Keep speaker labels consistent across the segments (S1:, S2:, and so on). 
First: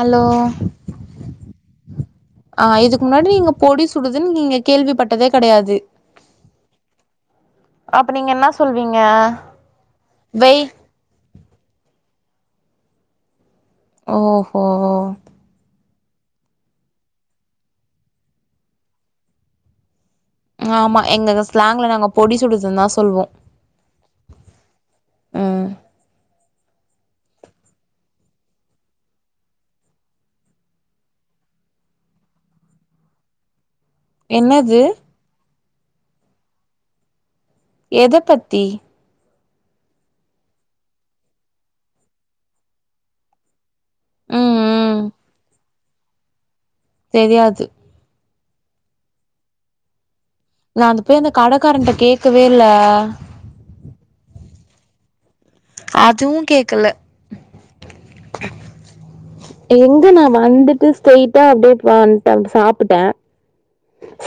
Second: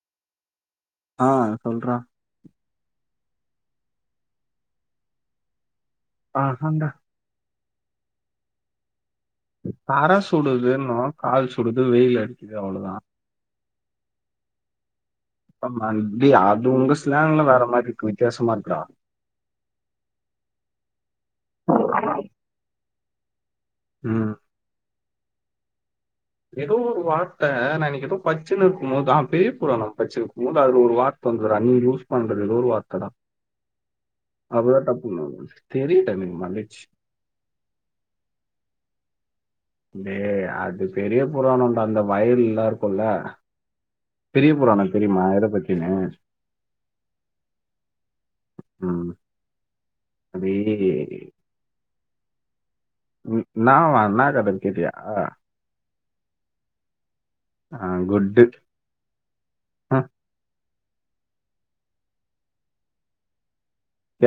S1: Allow
S2: ஆ சொல்றா
S1: ஆ இதுக்கு முன்னாடி நீங்க பொடி சுடுதுன்னு நீங்க கேள்விப்பட்டதே கெடையாது
S2: பாஹண்ட
S1: அப்ப நீங்க என்ன சொல்வீங்க
S2: தர
S1: வெய்
S2: சுடுதுன்னுவோ கால் சுடுது வெயில் அடிக்குது அவ்ளோதா
S1: ஓஹோ
S2: ஆமா இடி அது உங்க ஸ்லாங்ல வேற மாரி இருக்கு வித்தியாசமா இருக்குடா
S1: ஆமா எங்க ஸ்லாங்ல நாங்க பொடி சுடுதுன்னு தா சொல்வோ
S2: ம்
S1: ம்
S2: எதோ ஒரு வார்த்தை நா இன்னைக்கி எதோ பட்சுனுருக்கும் போதுதா பேய போடுவாங்க நா படுச்சுனுருக்கும் போது அதுல ஒரு வார்த் தந்துரா நீங்க யூஸ் பண்ற எதோ ஒரு வார்த்த தா
S1: என்னது
S2: அவதா தப்பு தெரியு டைமிங் மகிழ்ச்சி
S1: எத பத்தி
S2: டேய் அது பெரிய புராணம் அந்த வயல் எல்லாம் இருக்கும்ல்ல பெரிய
S1: ம்
S2: புராணம்
S1: ம்
S2: தெரியுமா எத பத்தினு
S1: தெரியாது
S2: ஆ
S1: நா அந்த போய் அந்த கடக்காரன்ட்ட கேட்கவே இல்ல
S2: ம் என்னவா என்ன கதன் கேட்டியா
S1: அதுவும் கேக்கல
S2: ஆ குட்டு ஆ
S1: எங்க நா வந்துட்டு ஸ்ட்ரெய்ட்டா அப்டியே வன்டேன் சாப்புட்டே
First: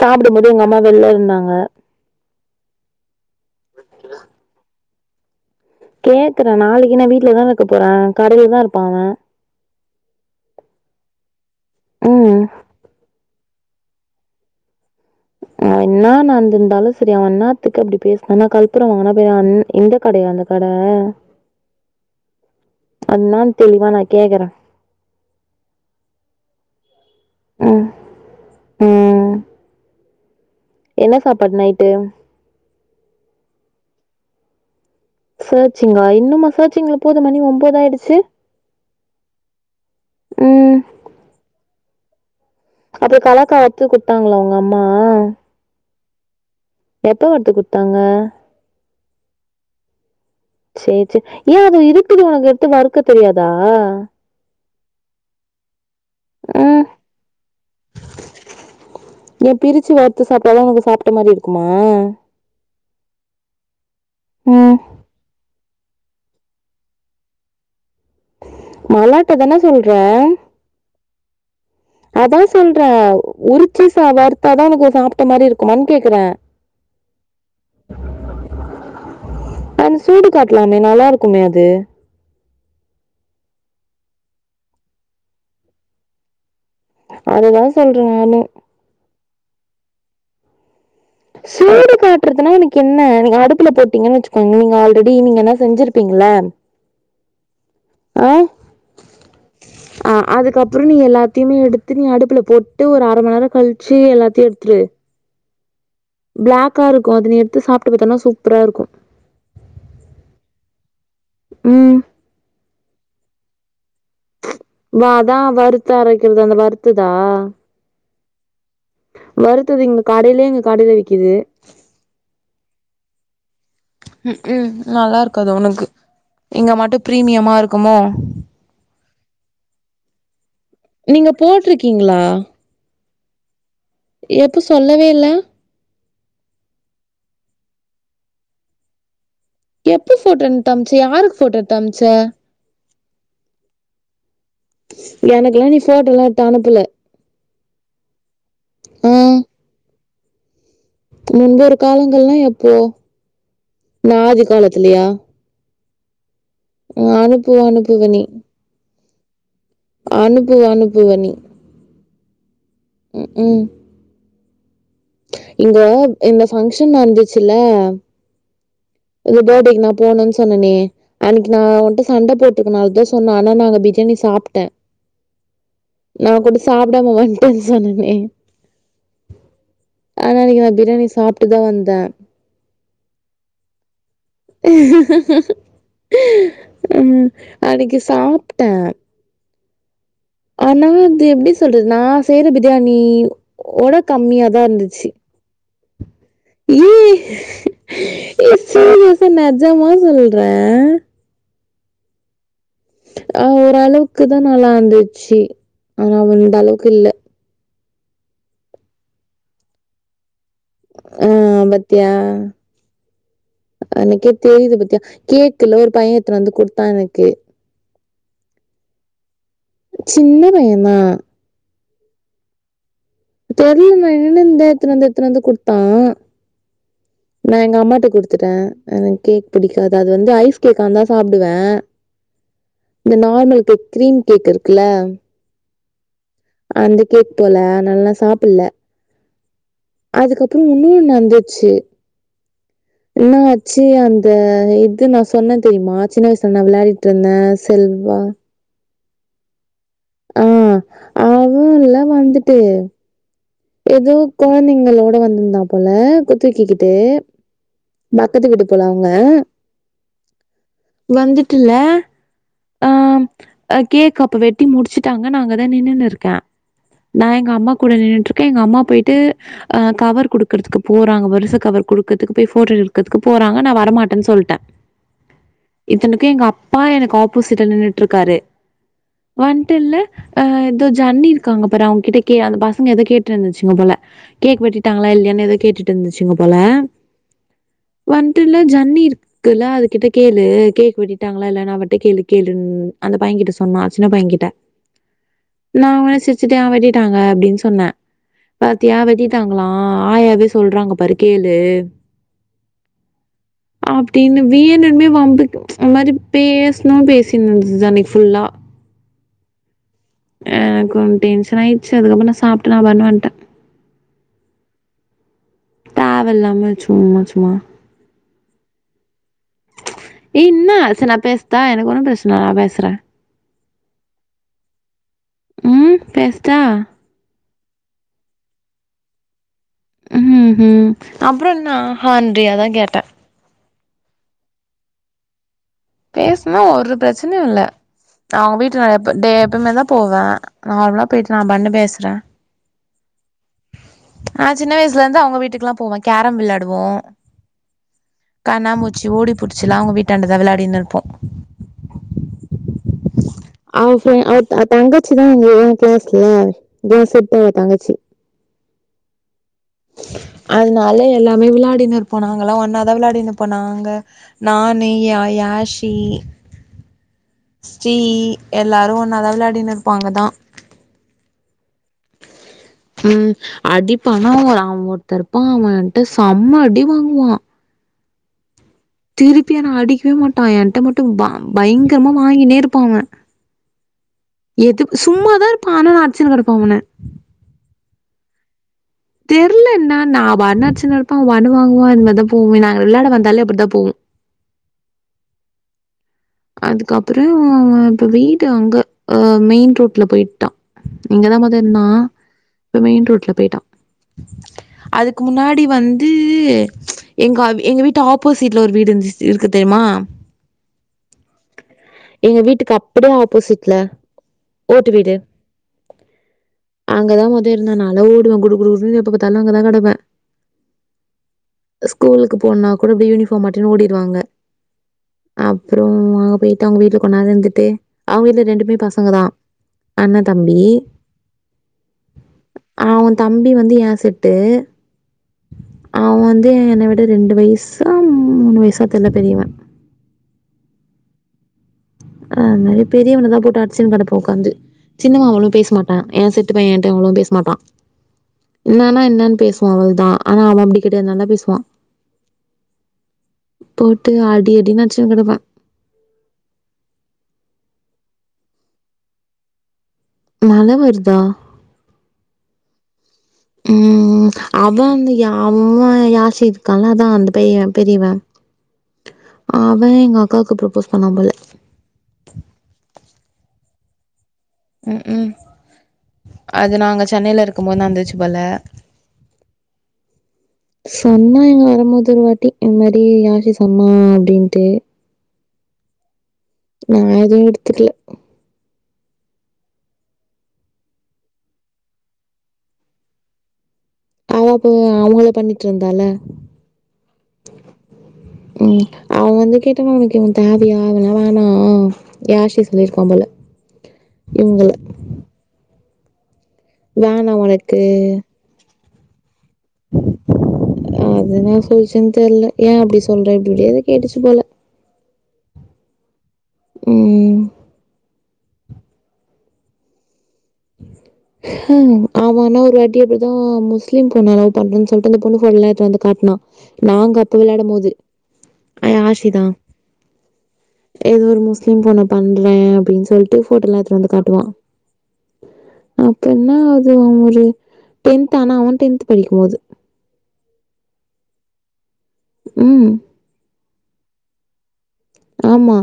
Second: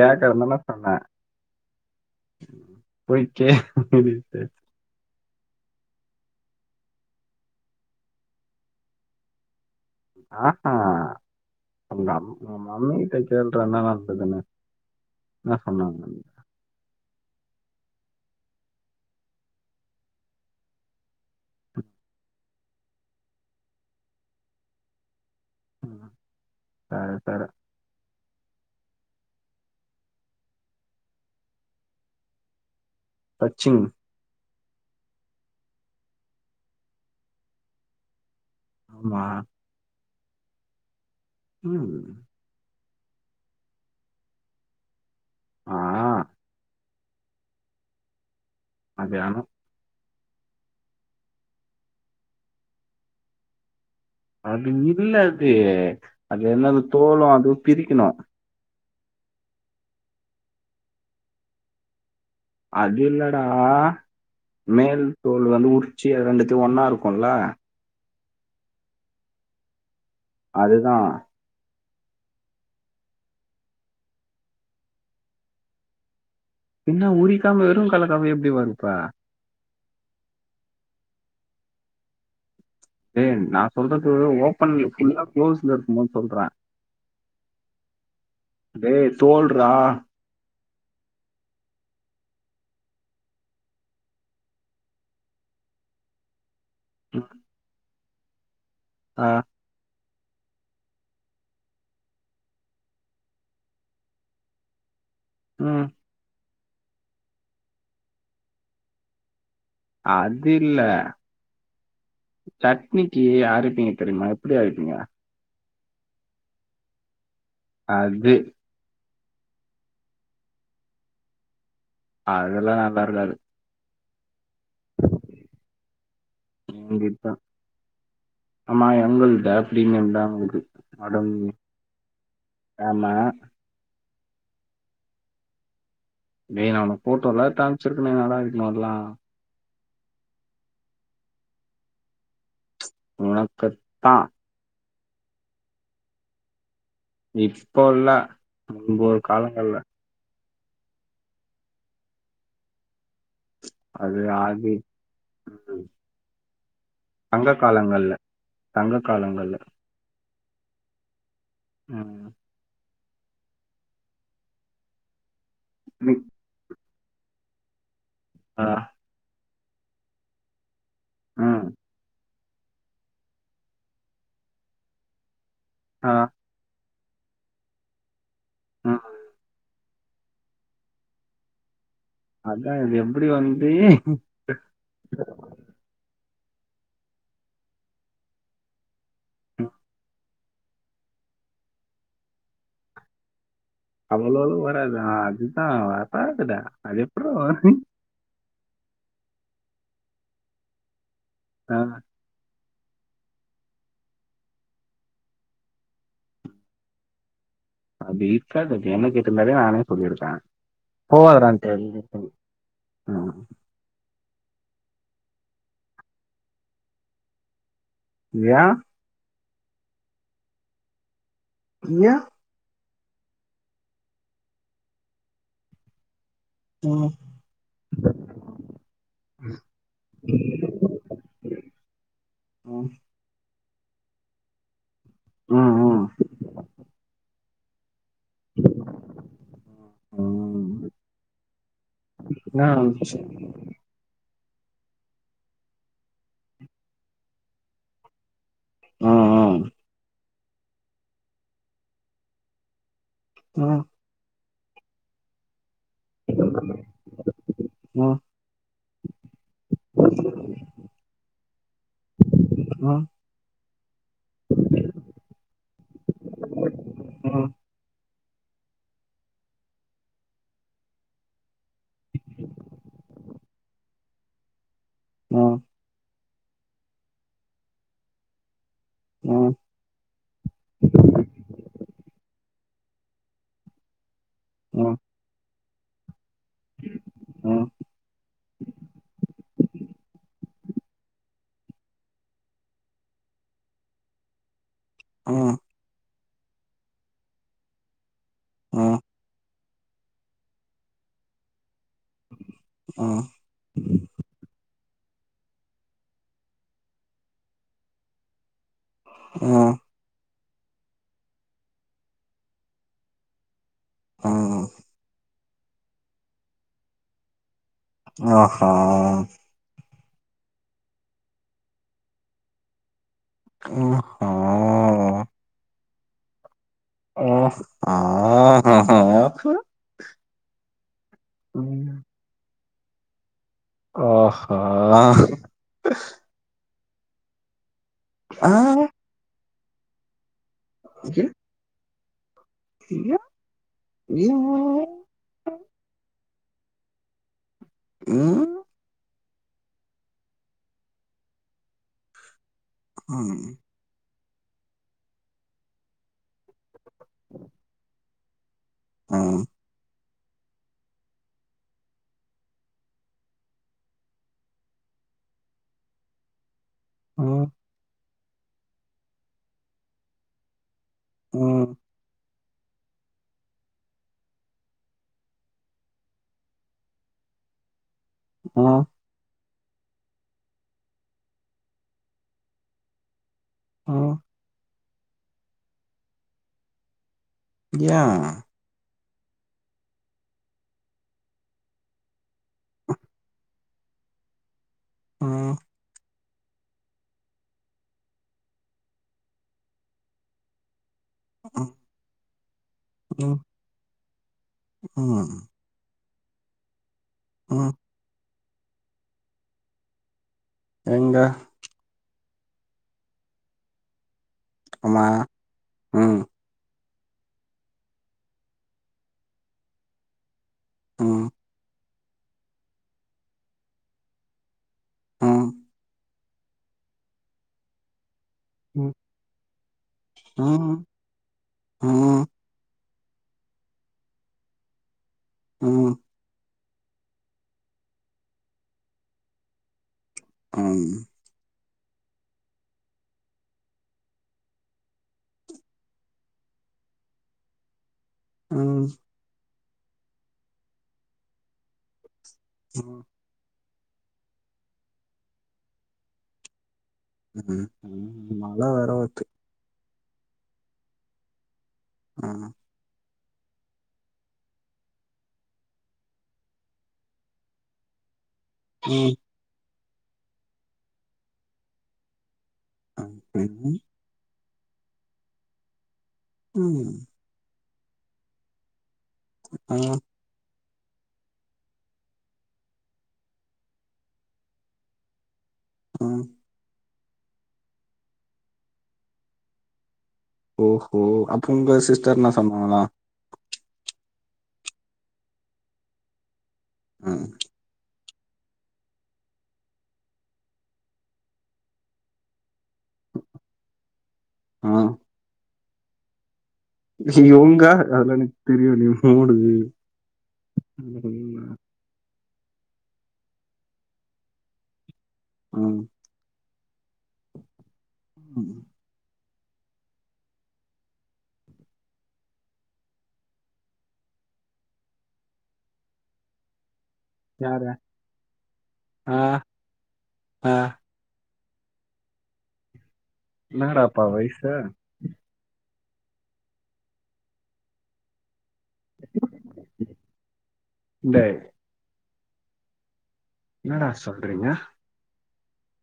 S1: சாப்புடும் போது
S2: தானே
S1: எங்க அம்மா
S2: சொன்னேன்
S1: வெளில இருந்தாங்க
S2: போய் கேக்க வேண்டியதான
S1: கேக்குறே நாளைக்கு நா வீட்லதான இருக்க போறே கடையில தா இருப்பா அவ
S2: ஆ ஆஹா உங்க அம்
S1: ம்
S2: உங்க மம்மி கிட்ட கேள்றான்னு தா நா சொல்றே
S1: அ என்ன நடந்திருந்தாலு சேரி அவன் எண்ணாத்துக்கு அப்படி பேசினான் நா கல்புரம் வாங்குனா பெரிய இந்த கடையா அந்த கட
S2: ஆ
S1: அது என்னன்னு தெளிவா நா கேக்குறே
S2: ம் சேரி சேரி
S1: ம் ம். என்ன சாப்பாடு நைட்டு
S2: கச்சிங்
S1: சேர்ச்சிங்கா இன்னுமா சர்ச்சிங்கல போது மணி ஒன்பது ஆயிடுச்சு
S2: ஆமா
S1: உம்
S2: உம்
S1: அப்புறம் கலக்கா அடுத்து குடுத்தாங்களா உங்க அம்மா
S2: ஆ
S1: எப்போ வந்து குடுத்தாங்க
S2: மதியானம்
S1: சேரி சேரி ஏன் அது இருட்டுல உனக்கு எடுத்து வறுக்க தெரியாதா
S2: அது இல்லது அது என்னது
S1: ம்.
S2: தோலும் அது பிரிக்கணு
S1: ஏ பிரிச்சு வறுத்து சாப்ட்டாதா உனக்கு சாப்ட்ட மாரி இருக்குமா
S2: அது இல்லடா
S1: ம்.
S2: மேல் தோல் வந்து உறிச்சி ரெண்டுத்தி ஒன்னா இருக்கும்ல
S1: மளாட்டு தானே சொல்றே
S2: அதுதா
S1: அதா சொல்றே உரிச்சி சா வறுத்தா தா உனக்கு சாப்ட்ட மாரி இருக்குமானு கேக்குறே
S2: பின்ன உறிக்காம வெறும் கலக்காம எப்டி வறுப்ப
S1: அந்த சூடு காட்டலாமே நல்லா இருக்குமே அது
S2: ஏ நா சொல்றது ஓபன்ல ஃபுல்லா குளோஸ்ல இருக்குமோன்னு சொல்றே
S1: அதுதா சொல்றே நானு
S2: டேய் சோல்றா
S1: சூடு காட்டுறதுனா உனக்கு என்ன நீங்க அடுப்புல போட்டீங்கன்னு வச்சுக்கோங்க நீங்க ஆல்ரெடி நீங்க என்ன செஞ்சிருப்பீங்கள
S2: ஆ
S1: ஆ
S2: ஆ
S1: ச ஆ அதுக்கப்றோ நீ எல்லாத்தியுமே எடுத்து நீ அடுப்புல போட்டு ஒரு அர மண் நேரோ கழிச்சி எல்லாத்தியு எடுத்துரு
S2: ம்
S1: பிளாக்காருக்கு அத நீ எடுத்து சாப்ட்டு பாத்தனா சூப்பராருக்கு
S2: அது இல்ல
S1: ம்
S2: சட்னிக்கு அரைப்பீங்க தெரிமா எப்டி அரைப்பிங்க
S1: அதா வறுத்து அரைக்றது அந்த வறுத்து தா
S2: அது
S1: வறுத்தது இங்க காடைலே இங்க கடைல விக்கிது
S2: அதுலா நல்லா இருக்காது
S1: ம் க்கும் நல்லாருக்காது உனக்கு இங்க மட்டு
S2: கண்டிப்பா
S1: பிரீமியமா இருக்குமோ
S2: ஆமா எங்குள்ட்ட பிரீமியம் தா இருக்கு
S1: நீங்க
S2: அடங்கு
S1: போட்டிருக்கீங்களா
S2: ஆமா
S1: எப்போ சொல்லவே இல்ல
S2: நீ அவன ஃபோட்டோல காமிச்சிருக்குணு நல்லா இருக்குன்னுன்லா
S1: எப்ப ஃபோட்டோ எந்த்து அம்ச்ச யாருக்கு ஃபோட்டோ எத்து அம்ச்ச
S2: உனக்குத்தா
S1: எனக்குலா நீ ஃபோட்டோலா எத்து அனுப்புல
S2: இப்போ இல்ல முன்பு
S1: ஆ
S2: ஒரு காலங்கள்ல
S1: முன்பொரு காலங்கள்னா எப்போ நா
S2: அது ஆதி
S1: காலத்துலயா
S2: முன்பு சங்க
S1: அனுப்புவ அனுப்புவ
S2: காலங்கள்ல
S1: நீ
S2: சங்க காலங்கள்ல
S1: அனுப்புவ அனுப்புவ நீ
S2: ம்
S1: ம் க்கும் இங்க
S2: மி-
S1: இந்த ஃபங்க்ஷன் நடந்துச்சுல
S2: ஆ
S1: இந்த படேக்கு நா போனுன் சொன்னனே அன்னைக்கு நா
S2: ம்
S1: உன்ட்ட சண்ட போட்டு இதனால் தான் சொன்ன ஆனா நா அங்க பிரியாணி சாப்ட்டே
S2: ஆ
S1: நா ஒகிட் சாப்டாம வன்ட்டன் சொன்னே
S2: ஆ
S1: ஆனா அன்னைக்கு நா பிரியாணி சாப்ட்டு தா வந்தே
S2: அதா இது எப்டி வந்து
S1: ம் அன்னைக்கு சாப்ட்ட
S2: ஆஹ
S1: ஆனா அது எப்டி சொல்றது நா செய்ற பிரியாணி ஓட
S2: அவ்வளோ அளவு
S1: கம்மியாதா
S2: வராது.
S1: இருந்துச்சு
S2: ஆ, அதுதான் வராதுடா.
S1: ஏ
S2: அது எப்புட்றா வரும்?
S1: சீரியஸா நெஜமா சொல்றே
S2: ஆ
S1: ஆ ஓரளவுக்கு தா நல்லாருந்துச்சு ஆனா வ அந்த அளவுக்கு இல்ல
S2: அப்டி இருக்காது நீ என்ன கேட்ருந்தாலே நானே சொல்லிருப்பே
S1: ஆ
S2: போவாத டா அது தெரிஞ்சுக்கு ம் ம்
S1: ஒனக்கே தெரிது பாத்தியா கேக்குல ஒரு பையன் எடுத்துரு வந்து குத்தான் எனக்கு
S2: யா
S1: சின்ன பையனா
S2: நீயா
S1: தெரில இவந்தா இந்த எடுத்துனு வந்து எடுத்துனு வந்து குடுத்தா
S2: ஆ
S1: நா எங்க அம்மாட்ட குடுத்துட்டே எனக்கு கேக் பிடிக்காது அது வந்து ஐஸ் கேக்காருந்தா சாப்டுவே
S2: ம்,
S1: நார்மல் கேக் க்ரீம் கேக் இருக்குல்ல
S2: ம் ம்
S1: அந்த கேக் போல நல்லா சாப் இல்ல
S2: ம்,
S1: அதுக்கப்றோ
S2: ம்.
S1: இன்னொனு நடந்துச்சு
S2: ஆ இப்ப சொ
S1: என்னா ஆச்சு அந்த இது நா சொன்னே தெரியுமா சின்ன வய்சுல நா விளாடிட்ருந்தே செல்வா
S2: அ ஆ
S1: ஆ ஆ ஊர்ல வந்துட்டு
S2: ஆ
S1: எதோ குழந்தைங்களோட வந்திருந்தா போல கு துகிக்கிட்டு
S2: ம்,
S1: பக்கத்து வீட்டு போல அவங்க வந்துட்டுல
S2: ஆ
S1: ம் அ கேக் அப்ப வெட்டி முடிச்சுட்டாங்க நா அங்கதா நின்னுனுருக்கே நா
S2: ம்,
S1: எங்க அம்மா கூட நின்னுட்ருக்கே எங்க அம்மா போய்ட்டு ஆ கவர் குடுக்கற்துகு போறாங்க வருச கவர் குடுக்கற்துகு போய் போட்டோ எடுக்கற்துகு போறாங்க நா வரமாட்டன் சொல்ட
S2: ஆ
S1: இத்தனைக்கு எங்க அப்பா எனக்கு ஆப்போசிட்ல நின்னுட்ருக்காரு
S2: ம், ம்,
S1: வன் டுல்ல அ தோ ஜன்னி இருக்காங்க பாரு அவுங்க கிட்ட கே அந்த பசங்க எதோ கேட்ருந்துச்சுங்க போல கேக்
S2: ம்,
S1: வெட்டிடாங்ளா இல்லையானு எதோ கேட்டுட்ருந்துச்சுங்க போல
S2: ம், ம்,
S1: வன்டுல ஜன்னி இருக்குள்ள அது கிட்ட கேளு கேக்கு வெட்டிட் டாங்ளா இல்லையான் அவட்ட கேளு கேளுன் அந்த பையகிட்ட சொன்னா சின்ன பைய கிட்ட
S2: ஆ
S1: நா உடனே சிரிச்சுட்டே ஆ வெட்டிட்டாங்க அப்டின் சொன்ன
S2: ம்,
S1: பாத்தியா வெட்டிட் டாங்ளா ஆயாவே சொல்றாங்க பாரு கேளு
S2: ஆ
S1: வேணும்னே வம்புக்கு ஒர்மாரி பேசுணுன் பேசின்ருந்தது அன்னிக்கு ஃபுல்லா
S2: ஆ
S1: எனக் கொ டென்ஷனாய்டுச்சு அதுக்கப்றோ நா சாப்ட்டு நா பாட்டுகு வன்ட்டே
S2: ஆ
S1: தவல்லாம சும்மா சும்மா
S2: ஆஹா
S1: ஏ இன்ன செரி நா பேசடா எனக்கு ஒன்னு ப்ரச்சன இல்ல நா பேசுற
S2: ஒ ஹா
S1: ம் பேஸ்டா
S2: ஒ ஆஹஹா
S1: ம் ஹும் அப்றோ என்ன ஆஹன்றியே அதா கேட்ட
S2: ஆஹா
S1: பேசுனா ஒரு ப்ரச்சனயு இல்ல அவ
S2: ஆஹா
S1: வீட்டுல நா எப்ப டே எப்பவ்மே தா போவ நார்மலா போயிட்டு நா பண்ணு பேசுறே நா சின்ன வயசுலயிருந்து அவுங்க வீட்டுக்கேல்லா போவோ கேரம் வெளாடுவோ
S2: ம்
S1: கண்ணாமுச்சி ஓடி புடிச்செல்லா உங்க வீட்டாண்டத வெளாடின்னு இருப்போ
S2: ம்
S1: அவ ஃப்ரெண் அவ தங் தங்கச்சிதா ஏ க்ளாஸ்ல ஏ செட் அவ தங்கச்சி
S2: ஆஆ
S1: அதனால எல்லாமே விளாடினு இருப்போ நாங்கலா ஒன்னாதா விளாடினு இருப்போ நாங்க. நானு யாயாஷி.
S2: ம்
S1: ஸ்ரீ எல்லாரு ஒன்னாதா விளாடின்னு ருப்பாங்க தா.
S2: உம்
S1: ம் அடிப்பானுவூரா அவே ஒருத்தேருப்பா அவேன்ட்ட சம்ம அடி வாங்குவா.
S2: ஆ
S1: திருப்பினா அடிக்கவே மாட்டா என்ட்ட மட்டு ப பைங்கரமா வாங்கினே ருப்பா அவே
S2: ஆ
S1: எதுக் சும்மாதா ருப்பா ஆனா அட்சுனுக்ருப்பா அவென
S2: ய் யா
S1: தெர்ல என்னான்னு அவ அண்ணா அச்சுனு ருப்பா அவ அடி வாங்குவா இனிமே தா போவு நாங்க விளாட வந்தாலே அப்படிதா போவு
S2: ம்
S1: அதுக்கப்றோ அவ இப்ப வீடு அங்க அ மெயின் ரோட்ல பொய்ட்டா இங்கதா மொத ருந்தா இப்ப மெயின் ரோட்ல போயிட்டா அதுக்கு முன்னாடி வந்து எங்க எங்க வீட்டு ஆப்போஷிட்ல ஒரு வீடு இருந்துச்சு இருக்கு தெரியுமா
S2: எங்க
S1: எங்க வீட்டுக்கு அப்டியே ஆப்போஷீட்ல ஓட்டு
S2: அம்மா
S1: வீடு
S2: ம்
S1: அங்கதா மொத இருந்த நால ஓடுவே குடு குடுன்னு எப்ப பாத்தாலு அங்கதா கடபே
S2: ஆ
S1: ஸ்கூலுக்கு போனா கூட அப்டி யூனிஃபார்ம் மாட்டினு ஓடின்னு வாங்க
S2: ம்
S1: அப்றோ அங்க போயிட்டு அவங்க வீட்ல கொன்நேர இருந்துட்டு அவுங்க வீட்ல ரெண்டு மே
S2: ம்
S1: பசங்க தா அண்ணே
S2: ம்
S1: தம்பி
S2: ம்
S1: அவே தம்பி வந்து ஏ செட்டு
S2: ம்
S1: அவே வந்து என்ன விட ரெண்டு வயசோ மூணு வயசோ தெரில பெரியவே
S2: ஆம்
S1: அதுனால பெரியவன தா போட்டு அடிச்சின்னு கடப்போ உட்காந்து சின்னவே அவளு பேச மாட்டா ஏ செட்டு பையன்னு அவளு பேச மாட்டா
S2: ம்
S1: என்னான்னா என்னான்னு பேசுவா அவ்ளொதா ஆனா அவே அப்டி கெடயாது நல்லா பேசுவா
S2: ஆ
S1: போய்ட்டு அடி அடின்னு அடிச்சுனு கெடப்பா
S2: ம் ம் மழ வேற வர்த்து
S1: மழ வர்தா
S2: ஆமா
S1: ம் ம் அவே வந்து யா அவ்வே யாஷி இர்க்கால்ல அதா அந்த பையே பெரிய்யவே
S2: ம்
S1: அவெ எங்க அக்காவுக்கு ப்ரப்போஸ் பண்ணாம்போல
S2: [unintelligible]
S1: ம் ம் அது
S2: ம்
S1: நாங்க சென்னைல இருக்கும் போது நடந்துச்சு போல
S2: [unintelligible]
S1: சொன்னா இங்க வரம்போது ஒரு வாட்டி இந்த மாரி யாசி சொன்னா அப்டின்ட்டு
S2: ஆ
S1: நா எதுவு எடுத்துக்ல
S2: ஓஹோ அப்ப உங்க சிஸ்டர் என்னா சொன்னாங்களா
S1: அவ அப்போ அவங்கள பண்ணிட்டு இருந்தால
S2: ம்
S1: ம் அவங்க வந்து கேட்டோன ஒனக்கு இவன் தேவையா அவல்லா வேணா யாசி சொல்லிருக்காம் போல இவ்ங்கள
S2: ம்
S1: வேணா
S2: இவ்ங்க
S1: உனக்கு
S2: வேணானு எனக்கு தெரியுனு ஓடுது
S1: அது என்ன சொல்லுச்சுன் தெர்ல ஏ அப்டி சொல்ற அப்டி இப்டி எதோ கேட்டுச்சு போல
S2: ம்
S1: ம்
S2: ம்
S1: உஹ ம் அவெ ஆனா ஒரு வாட்டி அப்டிதா முஸ்லிம் பொண்ண லவ் பண்றன் சொல்ட்டு அந்த பொண்ணு போட்டோலா எத்துட்டு வந்து காட்னா நாங்க அப்ப
S2: யாரு
S1: வெளாடும் போது அ
S2: ஆ,
S1: யாஷிதா
S2: ஆ.
S1: ஏதோ ஒரு முஸ்லீம் பொண்ண பண்றே அப்டின் சொல்ட்டு போட்டோல்லா எத்துட்டு
S2: என்னடாப்பா
S1: வந்து காட்டுவா
S2: வயசு
S1: அப்ப என்னா அது அவெ ஒரு டென்த் ஆனா அவ டென்த் படிக்கும்போது
S2: [unintelligible]
S1: ம்
S2: என்னடா சொல்றீங்க
S1: ஆமா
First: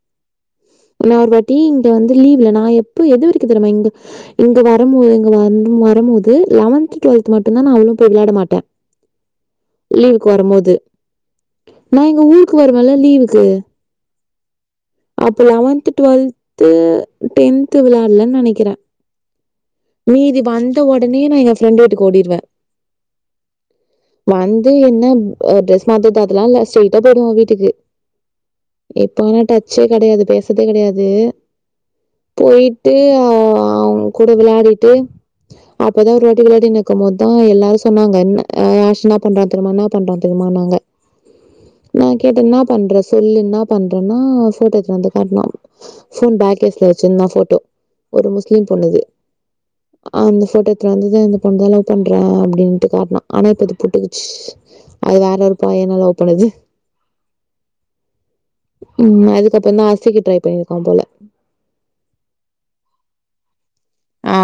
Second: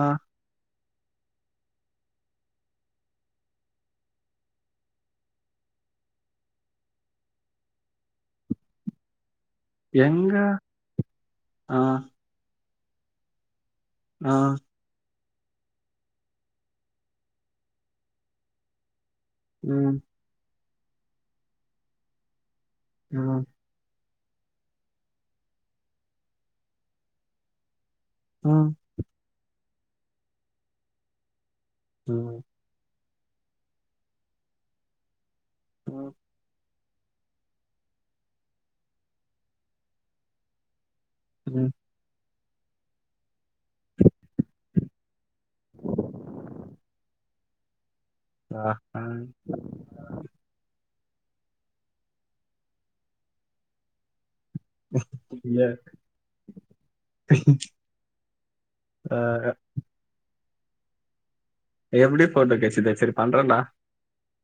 S2: ஆ
S1: நா ஒருவாட்டி இங்க வந்து லீவ்ல நா எப்ப எதுவரைக்கு தெரியுமா இந்த இங்கே வரம்போது இங்க வந்து வரம்போது லெவன்த் டுவல்த் மட்டுந்தா நா அவ்ளோ போய் வெளாட மாட்டே லீவுக்கு
S2: எங்க
S1: வரம்போது
S2: ஆ,
S1: நா இங்க ஊருக்கு வருவேன்ல லீவுக்கு
S2: நா
S1: அப்போ லெவன்த்து டுவெல்த்து டென்த்து விளையாட்லன்னு நெனைக்கிறே
S2: ம்
S1: வீதி வந்த ஒடனே நா எங்க ஃப்ரெண்ட் வீட்டுக்கு ஓடிருவே
S2: நா
S1: வந்து என்ன அ ட்ரெஸ் மாத்துறது அதெல்லா இல்ல ஸ்ட்ரைட்டா போயிடுவே வீட்டுக்கு
S2: அ
S1: இப்போ ஆனா டச்சே கெடையாது பேசதே கெடையாது
S2: [unintelligible]
S1: போய்ட்டு அ அவ்ங்க கூட விளயாடிட்டு
S2: ம்,
S1: அப்பதா ஒரு வாட் டி விளையாடி நிக்கம் போதா எல்லாரு சொன்னாங்க என்ன ஆ யாஷ் என்னா பண்றான் தெரிமா என்னா பண்றான் தெரிமானாங்க உ
S2: ம்
S1: நா கேட்டே என்னா பண்றே சொல்லு என்னாப் பண்றேன்னா ஃபோட்டோ எட்த்னு வந்து காட்னா ஃபோன் பேக் கேஸ்ல வெச்சிர்ந்தா ஃபோட்டோ ஒரு
S2: ஆ,
S1: முஸ்லிம்
S2: ஆ,
S1: பொண்ணுது அந்த ஃபோட்டோத்துல இர்ந்து இந்த பொண்தா லவ் பண்றே அப்டின்ட்டு காட்னா ஆனா இப்ப அது புட்டுக்கிச் அது வேற ஒரு
S2: ஏ,
S1: பையன லவ் பண்ணுது
S2: ஆ,
S1: ம் அதுக்கப்பற்ந்தா அர்சிக்கு ட்ரை பண்ணினு இருக்காம் போல
S2: எப்படி போட்ட கேசு இது செரி பண்றேன்ட
S1: ஆ